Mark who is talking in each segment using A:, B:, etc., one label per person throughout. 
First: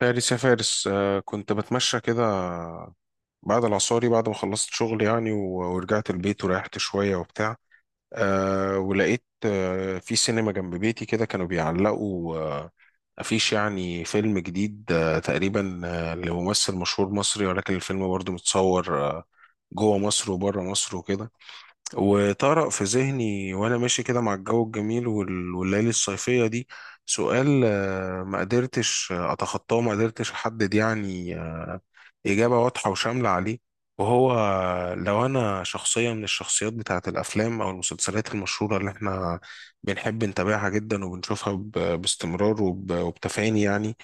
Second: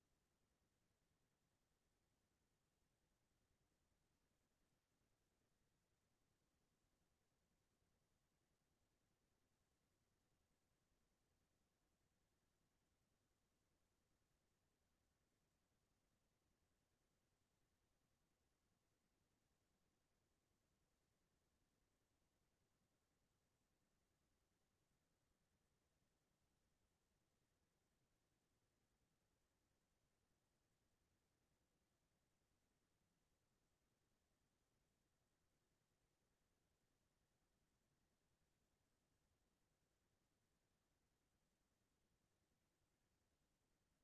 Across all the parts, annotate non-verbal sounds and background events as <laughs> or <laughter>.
A: فارس يا فارس، كنت بتمشى كده بعد العصاري، بعد ما خلصت شغل يعني و- ورجعت البيت وريحت شوية وبتاع. ولقيت في سينما جنب بيتي كده كانوا بيعلقوا أفيش يعني فيلم جديد، تقريبا لممثل مشهور مصري، ولكن الفيلم برضه متصور جوه مصر وبره مصر وكده. وطرق في ذهني وانا ماشي كده مع الجو الجميل وال- والليالي الصيفية دي سؤال ما قدرتش اتخطاه، ما قدرتش احدد يعني إجابة واضحة وشاملة عليه. وهو، لو أنا شخصية من الشخصيات بتاعة الأفلام أو المسلسلات المشهورة اللي إحنا بنحب نتابعها جدا وبنشوفها باستمرار وب- وبتفاني يعني،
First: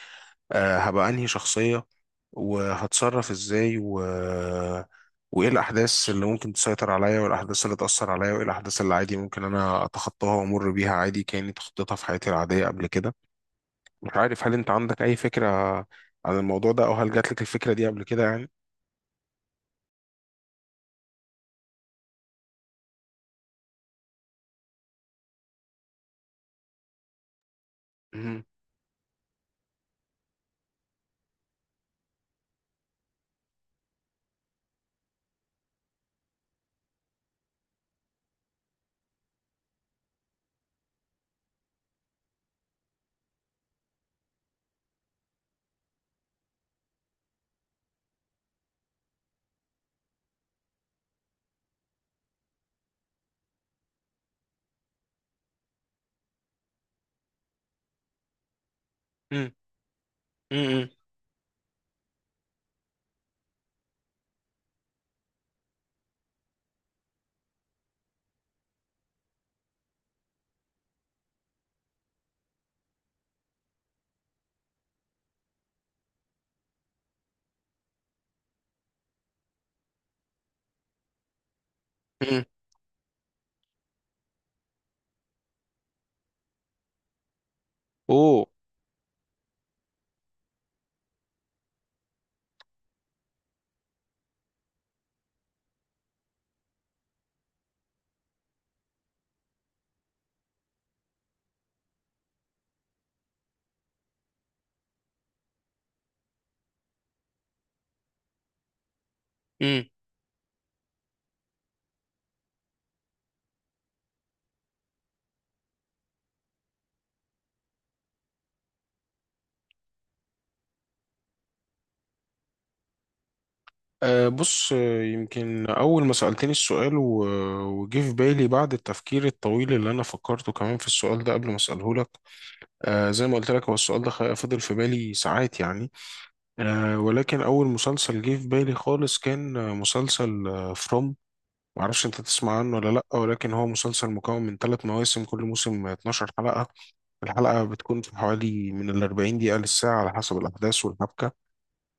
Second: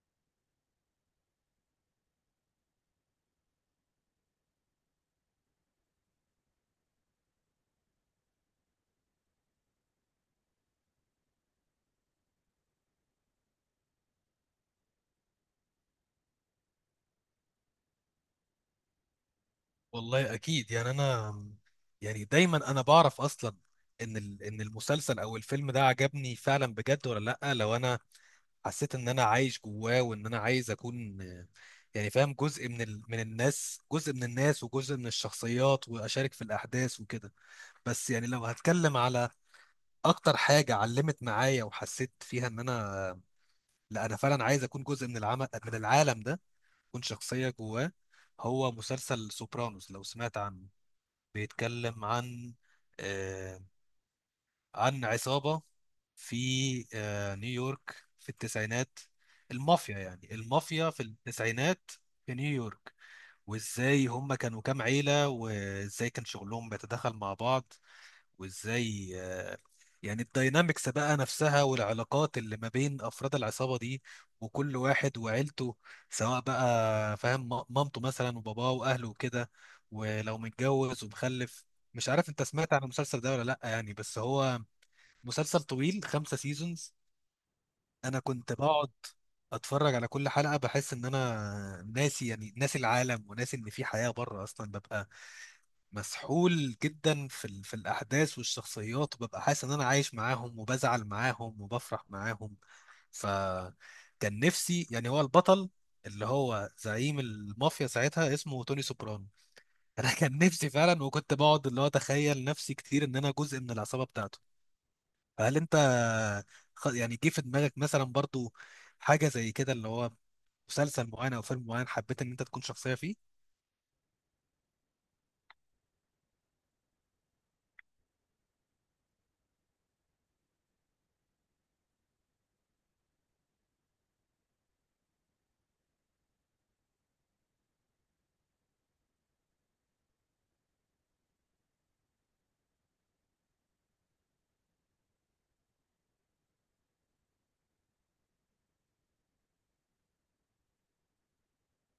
A: هبقى أنهي شخصية؟ وهتصرف ازاي و... وايه الاحداث اللي ممكن تسيطر عليا، والاحداث اللي تاثر عليا، وايه الاحداث اللي عادي ممكن انا اتخطاها وامر بيها عادي كاني تخطيتها في حياتي العاديه قبل كده؟ مش عارف هل انت عندك اي فكره عن الموضوع ده، او هل جات لك الفكره دي قبل كده يعني؟
B: والله اكيد يعني انا يعني دايما انا بعرف اصلا ان المسلسل او الفيلم ده عجبني فعلا بجد ولا لا. لو انا
A: مم.
B: حسيت ان انا عايش جواه وان انا عايز اكون، يعني فاهم جزء من الناس، جزء من الناس وجزء من الشخصيات واشارك في الاحداث وكده. بس يعني لو هتكلم على اكتر حاجة علمت معايا وحسيت فيها ان انا، لا انا فعلا عايز اكون جزء من العمل، من العالم ده، اكون شخصية جواه. هو مسلسل سوبرانوس، لو سمعت عنه، بيتكلم عن آه، عن عصابة في نيويورك في التسعينات.
A: مم.
B: المافيا يعني،
A: مم.
B: المافيا في التسعينات في نيويورك، وازاي هم كانوا كام عيلة وازاي كان شغلهم بيتداخل مع بعض. وازاي يعني الداينامكس بقى نفسها والعلاقات اللي ما بين افراد العصابه دي وكل واحد وعيلته، سواء بقى فاهم مامته مثلا وباباه واهله وكده، ولو متجوز ومخلف. مش عارف انت
A: مم.
B: سمعت عن المسلسل ده ولا لا يعني، بس هو مسلسل طويل، 5 سيزونز. انا
A: اوه.
B: كنت بقعد اتفرج على كل حلقه بحس ان انا ناسي، يعني ناسي العالم وناسي ان في حياه بره اصلا. ببقى مسحول جدا في الاحداث والشخصيات، وببقى حاسس ان انا عايش معاهم وبزعل معاهم وبفرح معاهم. فكان نفسي يعني، هو البطل اللي هو زعيم المافيا ساعتها، اسمه توني سوبرانو.
A: مم.
B: <laughs> انا كان نفسي فعلا، وكنت بقعد اللي هو اتخيل نفسي كتير ان انا جزء من العصابة بتاعته. فهل انت يعني جه في دماغك مثلا برضو حاجة زي كده، اللي هو مسلسل معين او فيلم معين حبيت ان انت تكون شخصية فيه؟
A: أه، بص، يمكن أول ما سألتني السؤال و- وجه في بالي بعد التفكير الطويل اللي أنا فكرته كمان في السؤال ده قبل ما أسأله لك. زي ما قلت لك، هو السؤال ده فضل في بالي ساعات يعني. ولكن أول مسلسل جه في بالي خالص كان مسلسل فروم. معرفش أنت تسمع عنه ولا لأ، ولكن هو مسلسل مكون من ثلاث مواسم، كل موسم 12 حلقة. الحلقة بتكون في حوالي من ال 40 دقيقة للساعة على حسب الأحداث والحبكة.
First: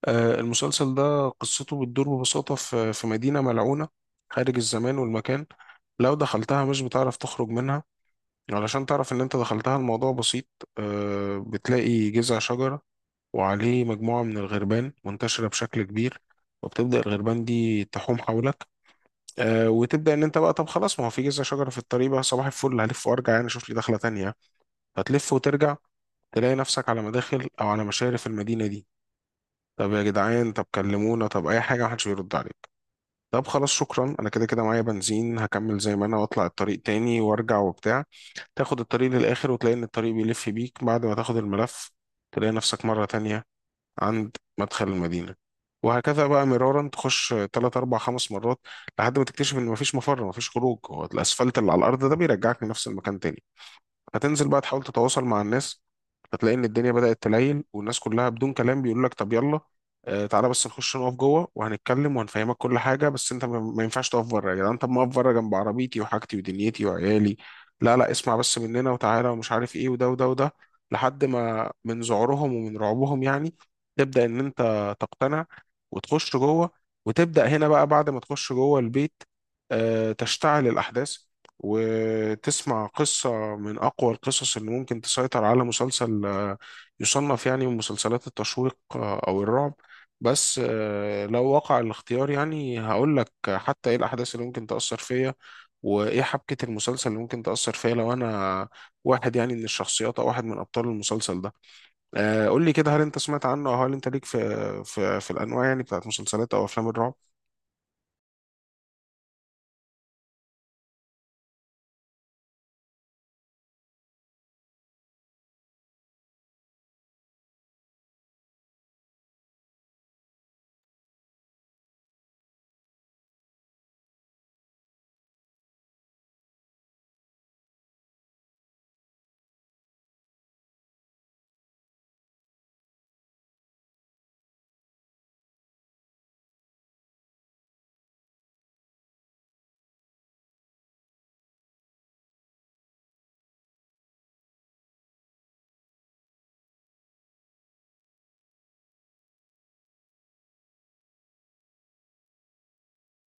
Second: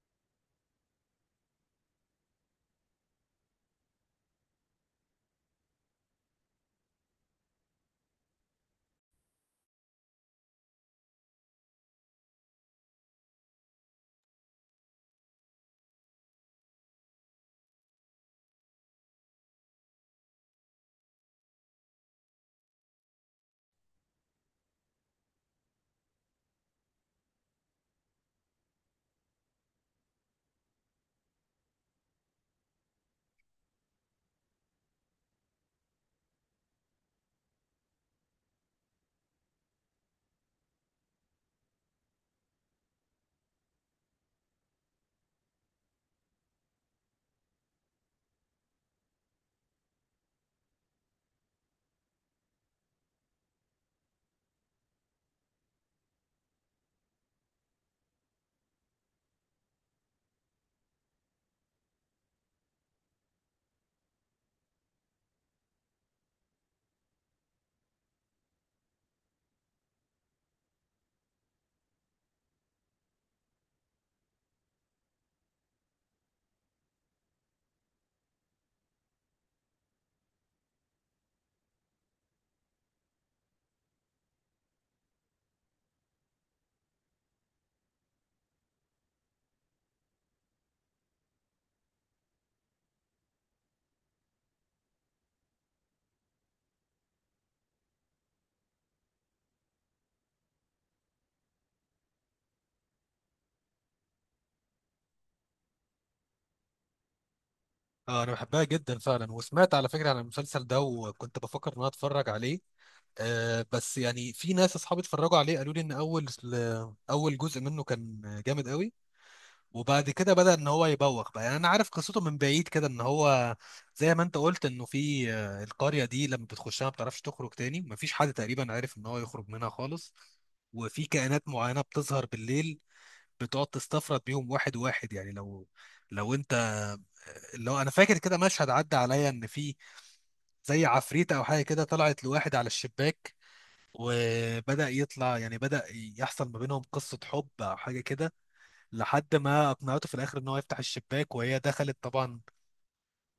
A: المسلسل ده قصته بتدور ببساطة في مدينة ملعونة خارج الزمان والمكان. لو دخلتها مش بتعرف تخرج منها. يعني علشان تعرف ان انت دخلتها الموضوع بسيط. بتلاقي جذع شجرة وعليه مجموعة من الغربان منتشرة بشكل كبير، وبتبدأ الغربان دي تحوم حولك. وتبدأ ان انت بقى، طب خلاص، ما هو في جذع شجرة في الطريق، بقى صباح الفل، هلف وارجع يعني، اشوف لي دخلة تانية. هتلف وترجع تلاقي نفسك على مداخل او على مشارف المدينة دي. طب يا جدعان، طب كلمونا، طب اي حاجة، محدش بيرد عليك. طب خلاص، شكرا، انا كده كده معايا بنزين، هكمل زي ما انا واطلع الطريق تاني وارجع وبتاع. تاخد الطريق للآخر وتلاقي إن الطريق بيلف بيك. بعد ما تاخد الملف تلاقي نفسك مرة تانية عند مدخل المدينة. وهكذا بقى مرارا، تخش تلات أربع خمس مرات لحد ما تكتشف إن مفيش مفر، مفيش خروج. هو الأسفلت اللي على الأرض ده بيرجعك لنفس المكان تاني. هتنزل بقى تحاول تتواصل مع الناس، هتلاقي ان الدنيا بدأت تليل، والناس كلها بدون كلام بيقول لك، طب يلا تعالى بس نخش نقف جوه وهنتكلم وهنفهمك كل حاجه، بس انت ما ما ينفعش تقف بره يا جدعان. طب ما اقف بره جنب عربيتي وحاجتي ودنيتي وعيالي. لا لا، اسمع بس مننا وتعالى ومش عارف ايه، وده وده وده. لحد ما من ذعورهم ومن رعبهم يعني تبدأ ان انت تقتنع وتخش جوه. وتبدأ هنا بقى بعد ما تخش جوه البيت، تشتعل الأحداث وتسمع قصة من أقوى القصص اللي ممكن تسيطر على مسلسل يصنف يعني من مسلسلات التشويق أو الرعب. بس لو وقع الاختيار يعني هقول لك حتى إيه الأحداث اللي ممكن تأثر فيا، وإيه حبكة المسلسل اللي ممكن تأثر فيا لو أنا واحد يعني من الشخصيات أو واحد من أبطال المسلسل ده. قول لي كده، هل أنت سمعت عنه، أو هل أنت ليك في في الأنواع يعني بتاعت مسلسلات أو أفلام الرعب؟
B: اه انا بحبها جدا فعلا، وسمعت على فكره عن المسلسل ده وكنت بفكر ان انا اتفرج عليه. آه بس يعني في ناس اصحابي اتفرجوا عليه قالوا لي ان اول جزء منه كان جامد قوي، وبعد كده بدأ ان هو يبوخ بقى. يعني انا عارف قصته من بعيد كده، ان هو زي ما انت قلت انه في، القرية دي لما بتخشها ما بتعرفش تخرج تاني، مفيش حد تقريبا عارف ان هو يخرج منها خالص. وفي كائنات معينة بتظهر بالليل، بتقعد تستفرد بيهم واحد واحد. يعني لو لو انت لو انا فاكر كده، مشهد عدى عليا ان في زي عفريتة او حاجه كده طلعت لواحد على الشباك، وبدأ يطلع، يعني بدأ يحصل ما بينهم قصة حب او حاجه كده، لحد ما اقنعته في الاخر ان هو يفتح الشباك، وهي دخلت طبعا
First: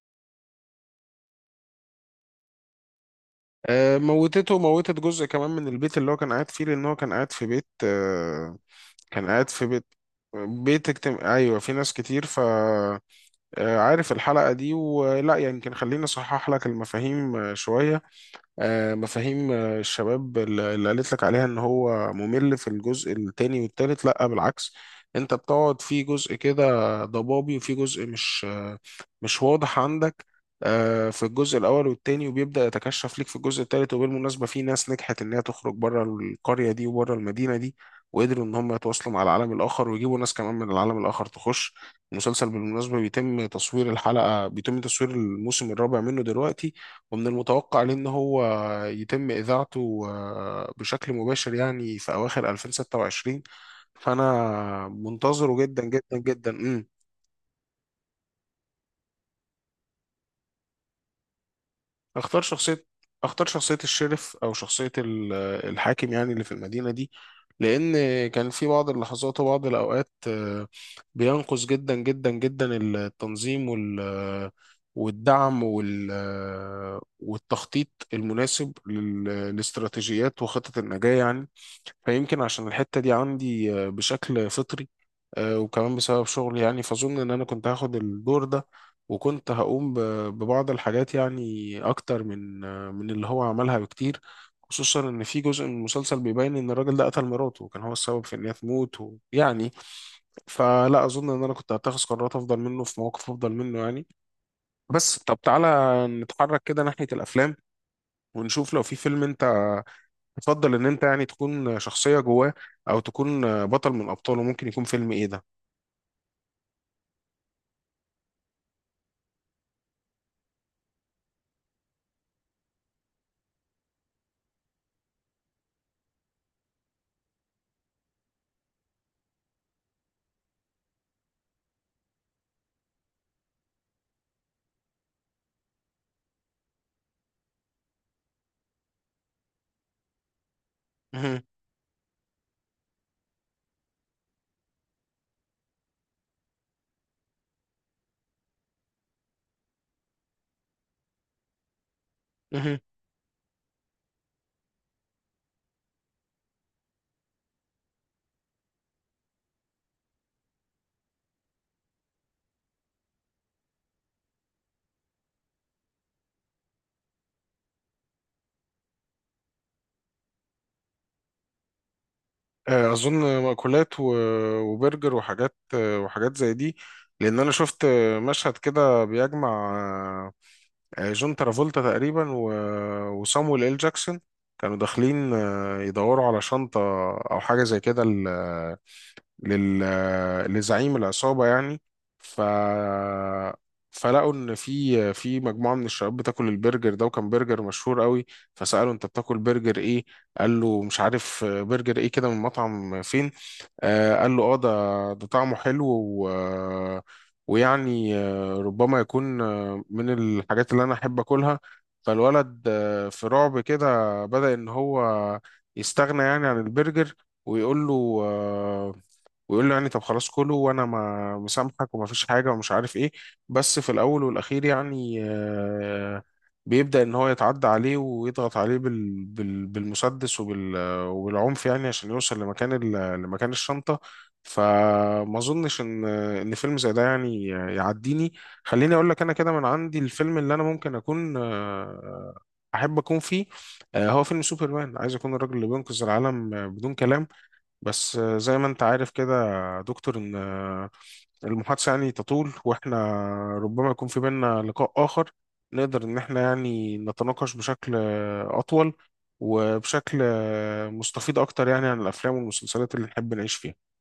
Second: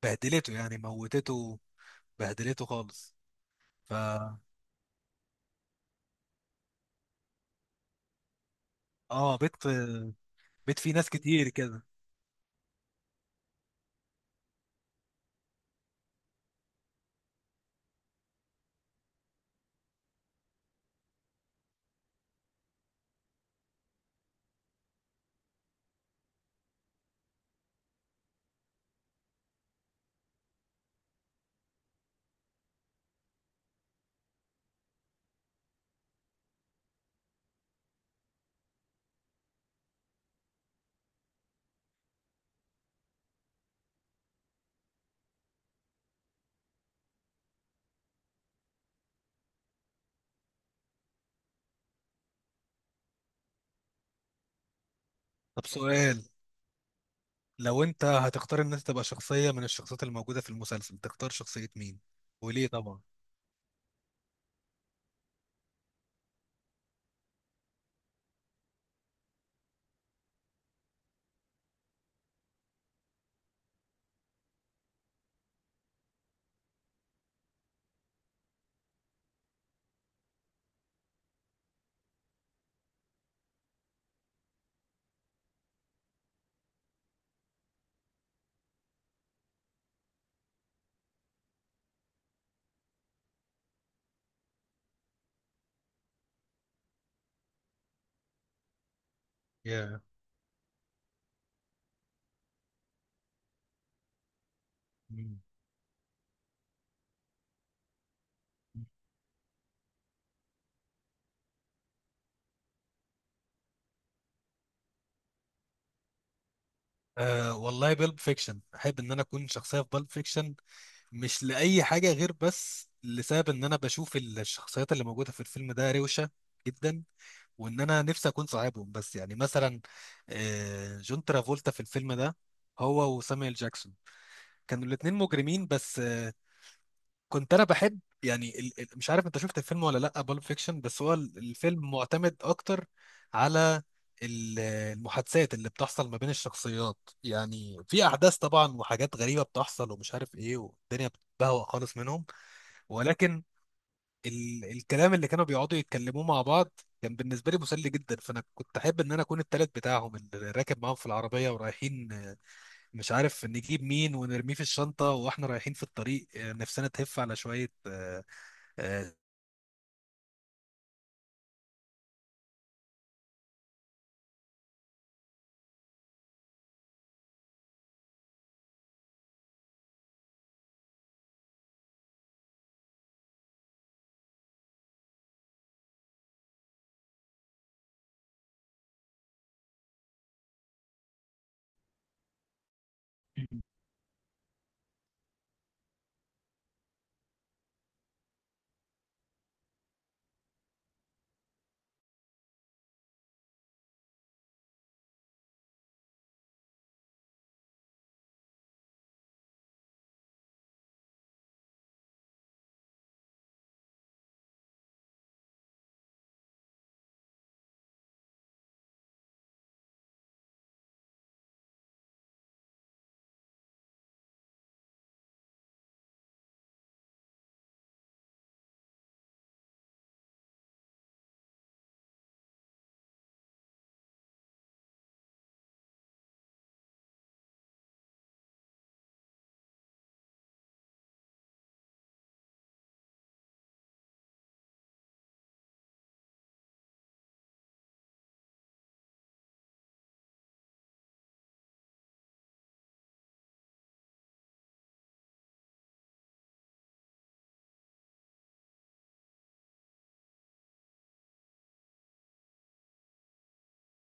B: بهدلته، يعني موتته، بهدلته خالص. ف
A: موتته وموتت جزء كمان من البيت اللي هو كان قاعد فيه، لان هو كان قاعد في بيت، كان
B: اه
A: قاعد في بيت
B: بيت
A: بيت
B: فيه ناس
A: اجتماع،
B: كتير
A: ايوه، في
B: كده.
A: ناس كتير. عارف الحلقة دي ولا؟ يمكن خليني اصحح لك المفاهيم شوية، مفاهيم. الشباب اللي قالت لك عليها ان هو ممل في الجزء التاني والتالت، لا بالعكس. انت بتقعد في جزء كده ضبابي وفي جزء مش واضح عندك في الجزء الاول والتاني، وبيبدأ يتكشف ليك في الجزء التالت. وبالمناسبة، في ناس نجحت ان هي تخرج بره القرية دي وبره المدينة دي، وقدروا ان هم يتواصلوا مع العالم الاخر ويجيبوا ناس كمان من العالم الاخر تخش. المسلسل بالمناسبة بيتم تصوير الموسم الرابع منه دلوقتي، ومن المتوقع عليه ان هو يتم إذاعته بشكل مباشر يعني في أواخر 2026. فأنا منتظره
B: طب
A: جدا جدا
B: سؤال،
A: جدا.
B: لو انت هتختار ان انت تبقى شخصية من الشخصيات الموجودة في المسلسل، تختار شخصية مين
A: اختار
B: وليه
A: شخصية
B: طبعا؟
A: اختار شخصية الشرف، أو شخصية ال- الحاكم يعني اللي في المدينة دي. لأن كان في بعض اللحظات وبعض الأوقات بينقص جدا جدا جدا التنظيم وال والدعم وال آه، والتخطيط المناسب لل- لاستراتيجيات وخطط النجاة يعني. فيمكن عشان الحتة دي عندي بشكل فطري، وكمان بسبب شغلي يعني، فأظن إن أنا كنت هاخد الدور ده. وكنت هقوم ب- ببعض الحاجات يعني أكتر من اللي هو عملها بكتير، خصوصا إن في جزء من المسلسل بيبين إن الراجل ده قتل مراته وكان هو السبب في إن هي تموت، ويعني
B: يا
A: فلا أظن إن أنا كنت هتخذ قرارات أفضل منه في مواقف أفضل منه يعني. بس طب
B: مم.
A: تعالى نتحرك كده ناحية الأفلام، ونشوف لو في فيلم أنت تفضل ان انت يعني تكون شخصية جواه، او تكون بطل من ابطاله. ممكن يكون فيلم ايه ده؟
B: آه والله بالب فيكشن، احب ان انا اكون شخصية في بالب فيكشن. مش لأي حاجة غير بس لسبب ان انا بشوف الشخصيات اللي موجودة في الفيلم ده روشة جدا، وان انا نفسي اكون صاحبهم. بس يعني مثلا آه جون ترافولتا في الفيلم ده، هو وسامويل جاكسون، كانوا الاتنين مجرمين. بس كنت انا بحب يعني مش عارف انت شفت الفيلم ولا لا، بالب فيكشن، بس هو
A: مهم.
B: الفيلم معتمد اكتر على المحادثات اللي بتحصل ما بين الشخصيات. يعني في احداث طبعا وحاجات غريبة بتحصل ومش عارف ايه، والدنيا بتبهوأ خالص منهم،
A: مهم.
B: ولكن الكلام اللي كانوا بيقعدوا يتكلموه مع بعض كان بالنسبة لي مسلي جدا. فانا كنت احب ان انا اكون التالت بتاعهم اللي راكب معاهم في العربية ورايحين، مش عارف نجيب مين ونرميه في الشنطة، واحنا رايحين في الطريق نفسنا تهف على شوية، آه،
A: اظن مأكولات و- وبرجر وحاجات، وحاجات زي دي. لان انا شفت مشهد كده بيجمع آه، جون ترافولتا تقريبا و- وصامويل ال جاكسون. كانوا داخلين يدوروا على شنطة او حاجة زي كده لل... لزعيم العصابة يعني. ف فلقوا ان في مجموعه من الشباب بتاكل البرجر ده، وكان برجر مشهور قوي. فسالوا، انت بتاكل برجر ايه؟ قال له، مش عارف، برجر ايه كده من مطعم فين. قال له، اه ده طعمه حلو و... ويعني ربما يكون من الحاجات اللي انا احب اكلها. فالولد في رعب كده بدأ ان هو يستغنى يعني عن البرجر، ويقول له آه، ويقول له يعني، طب خلاص كله، وانا ما مسامحك وما فيش حاجه ومش عارف ايه. بس في الاول والاخير يعني بيبدا ان هو يتعدى عليه ويضغط عليه بالمسدس وبالعنف يعني عشان يوصل لمكان الشنطه. فما اظنش ان فيلم زي ده يعني يعديني. خليني اقول لك انا كده من عندي الفيلم اللي انا ممكن اكون احب اكون فيه. هو فيلم سوبرمان، عايز اكون الراجل اللي بينقذ العالم بدون كلام. بس زي ما انت عارف كده يا دكتور، ان المحادثة يعني تطول، واحنا ربما يكون في بيننا لقاء آخر نقدر ان احنا يعني نتناقش بشكل أطول وبشكل مستفيض أكتر يعني عن الأفلام والمسلسلات اللي نحب نعيش فيها.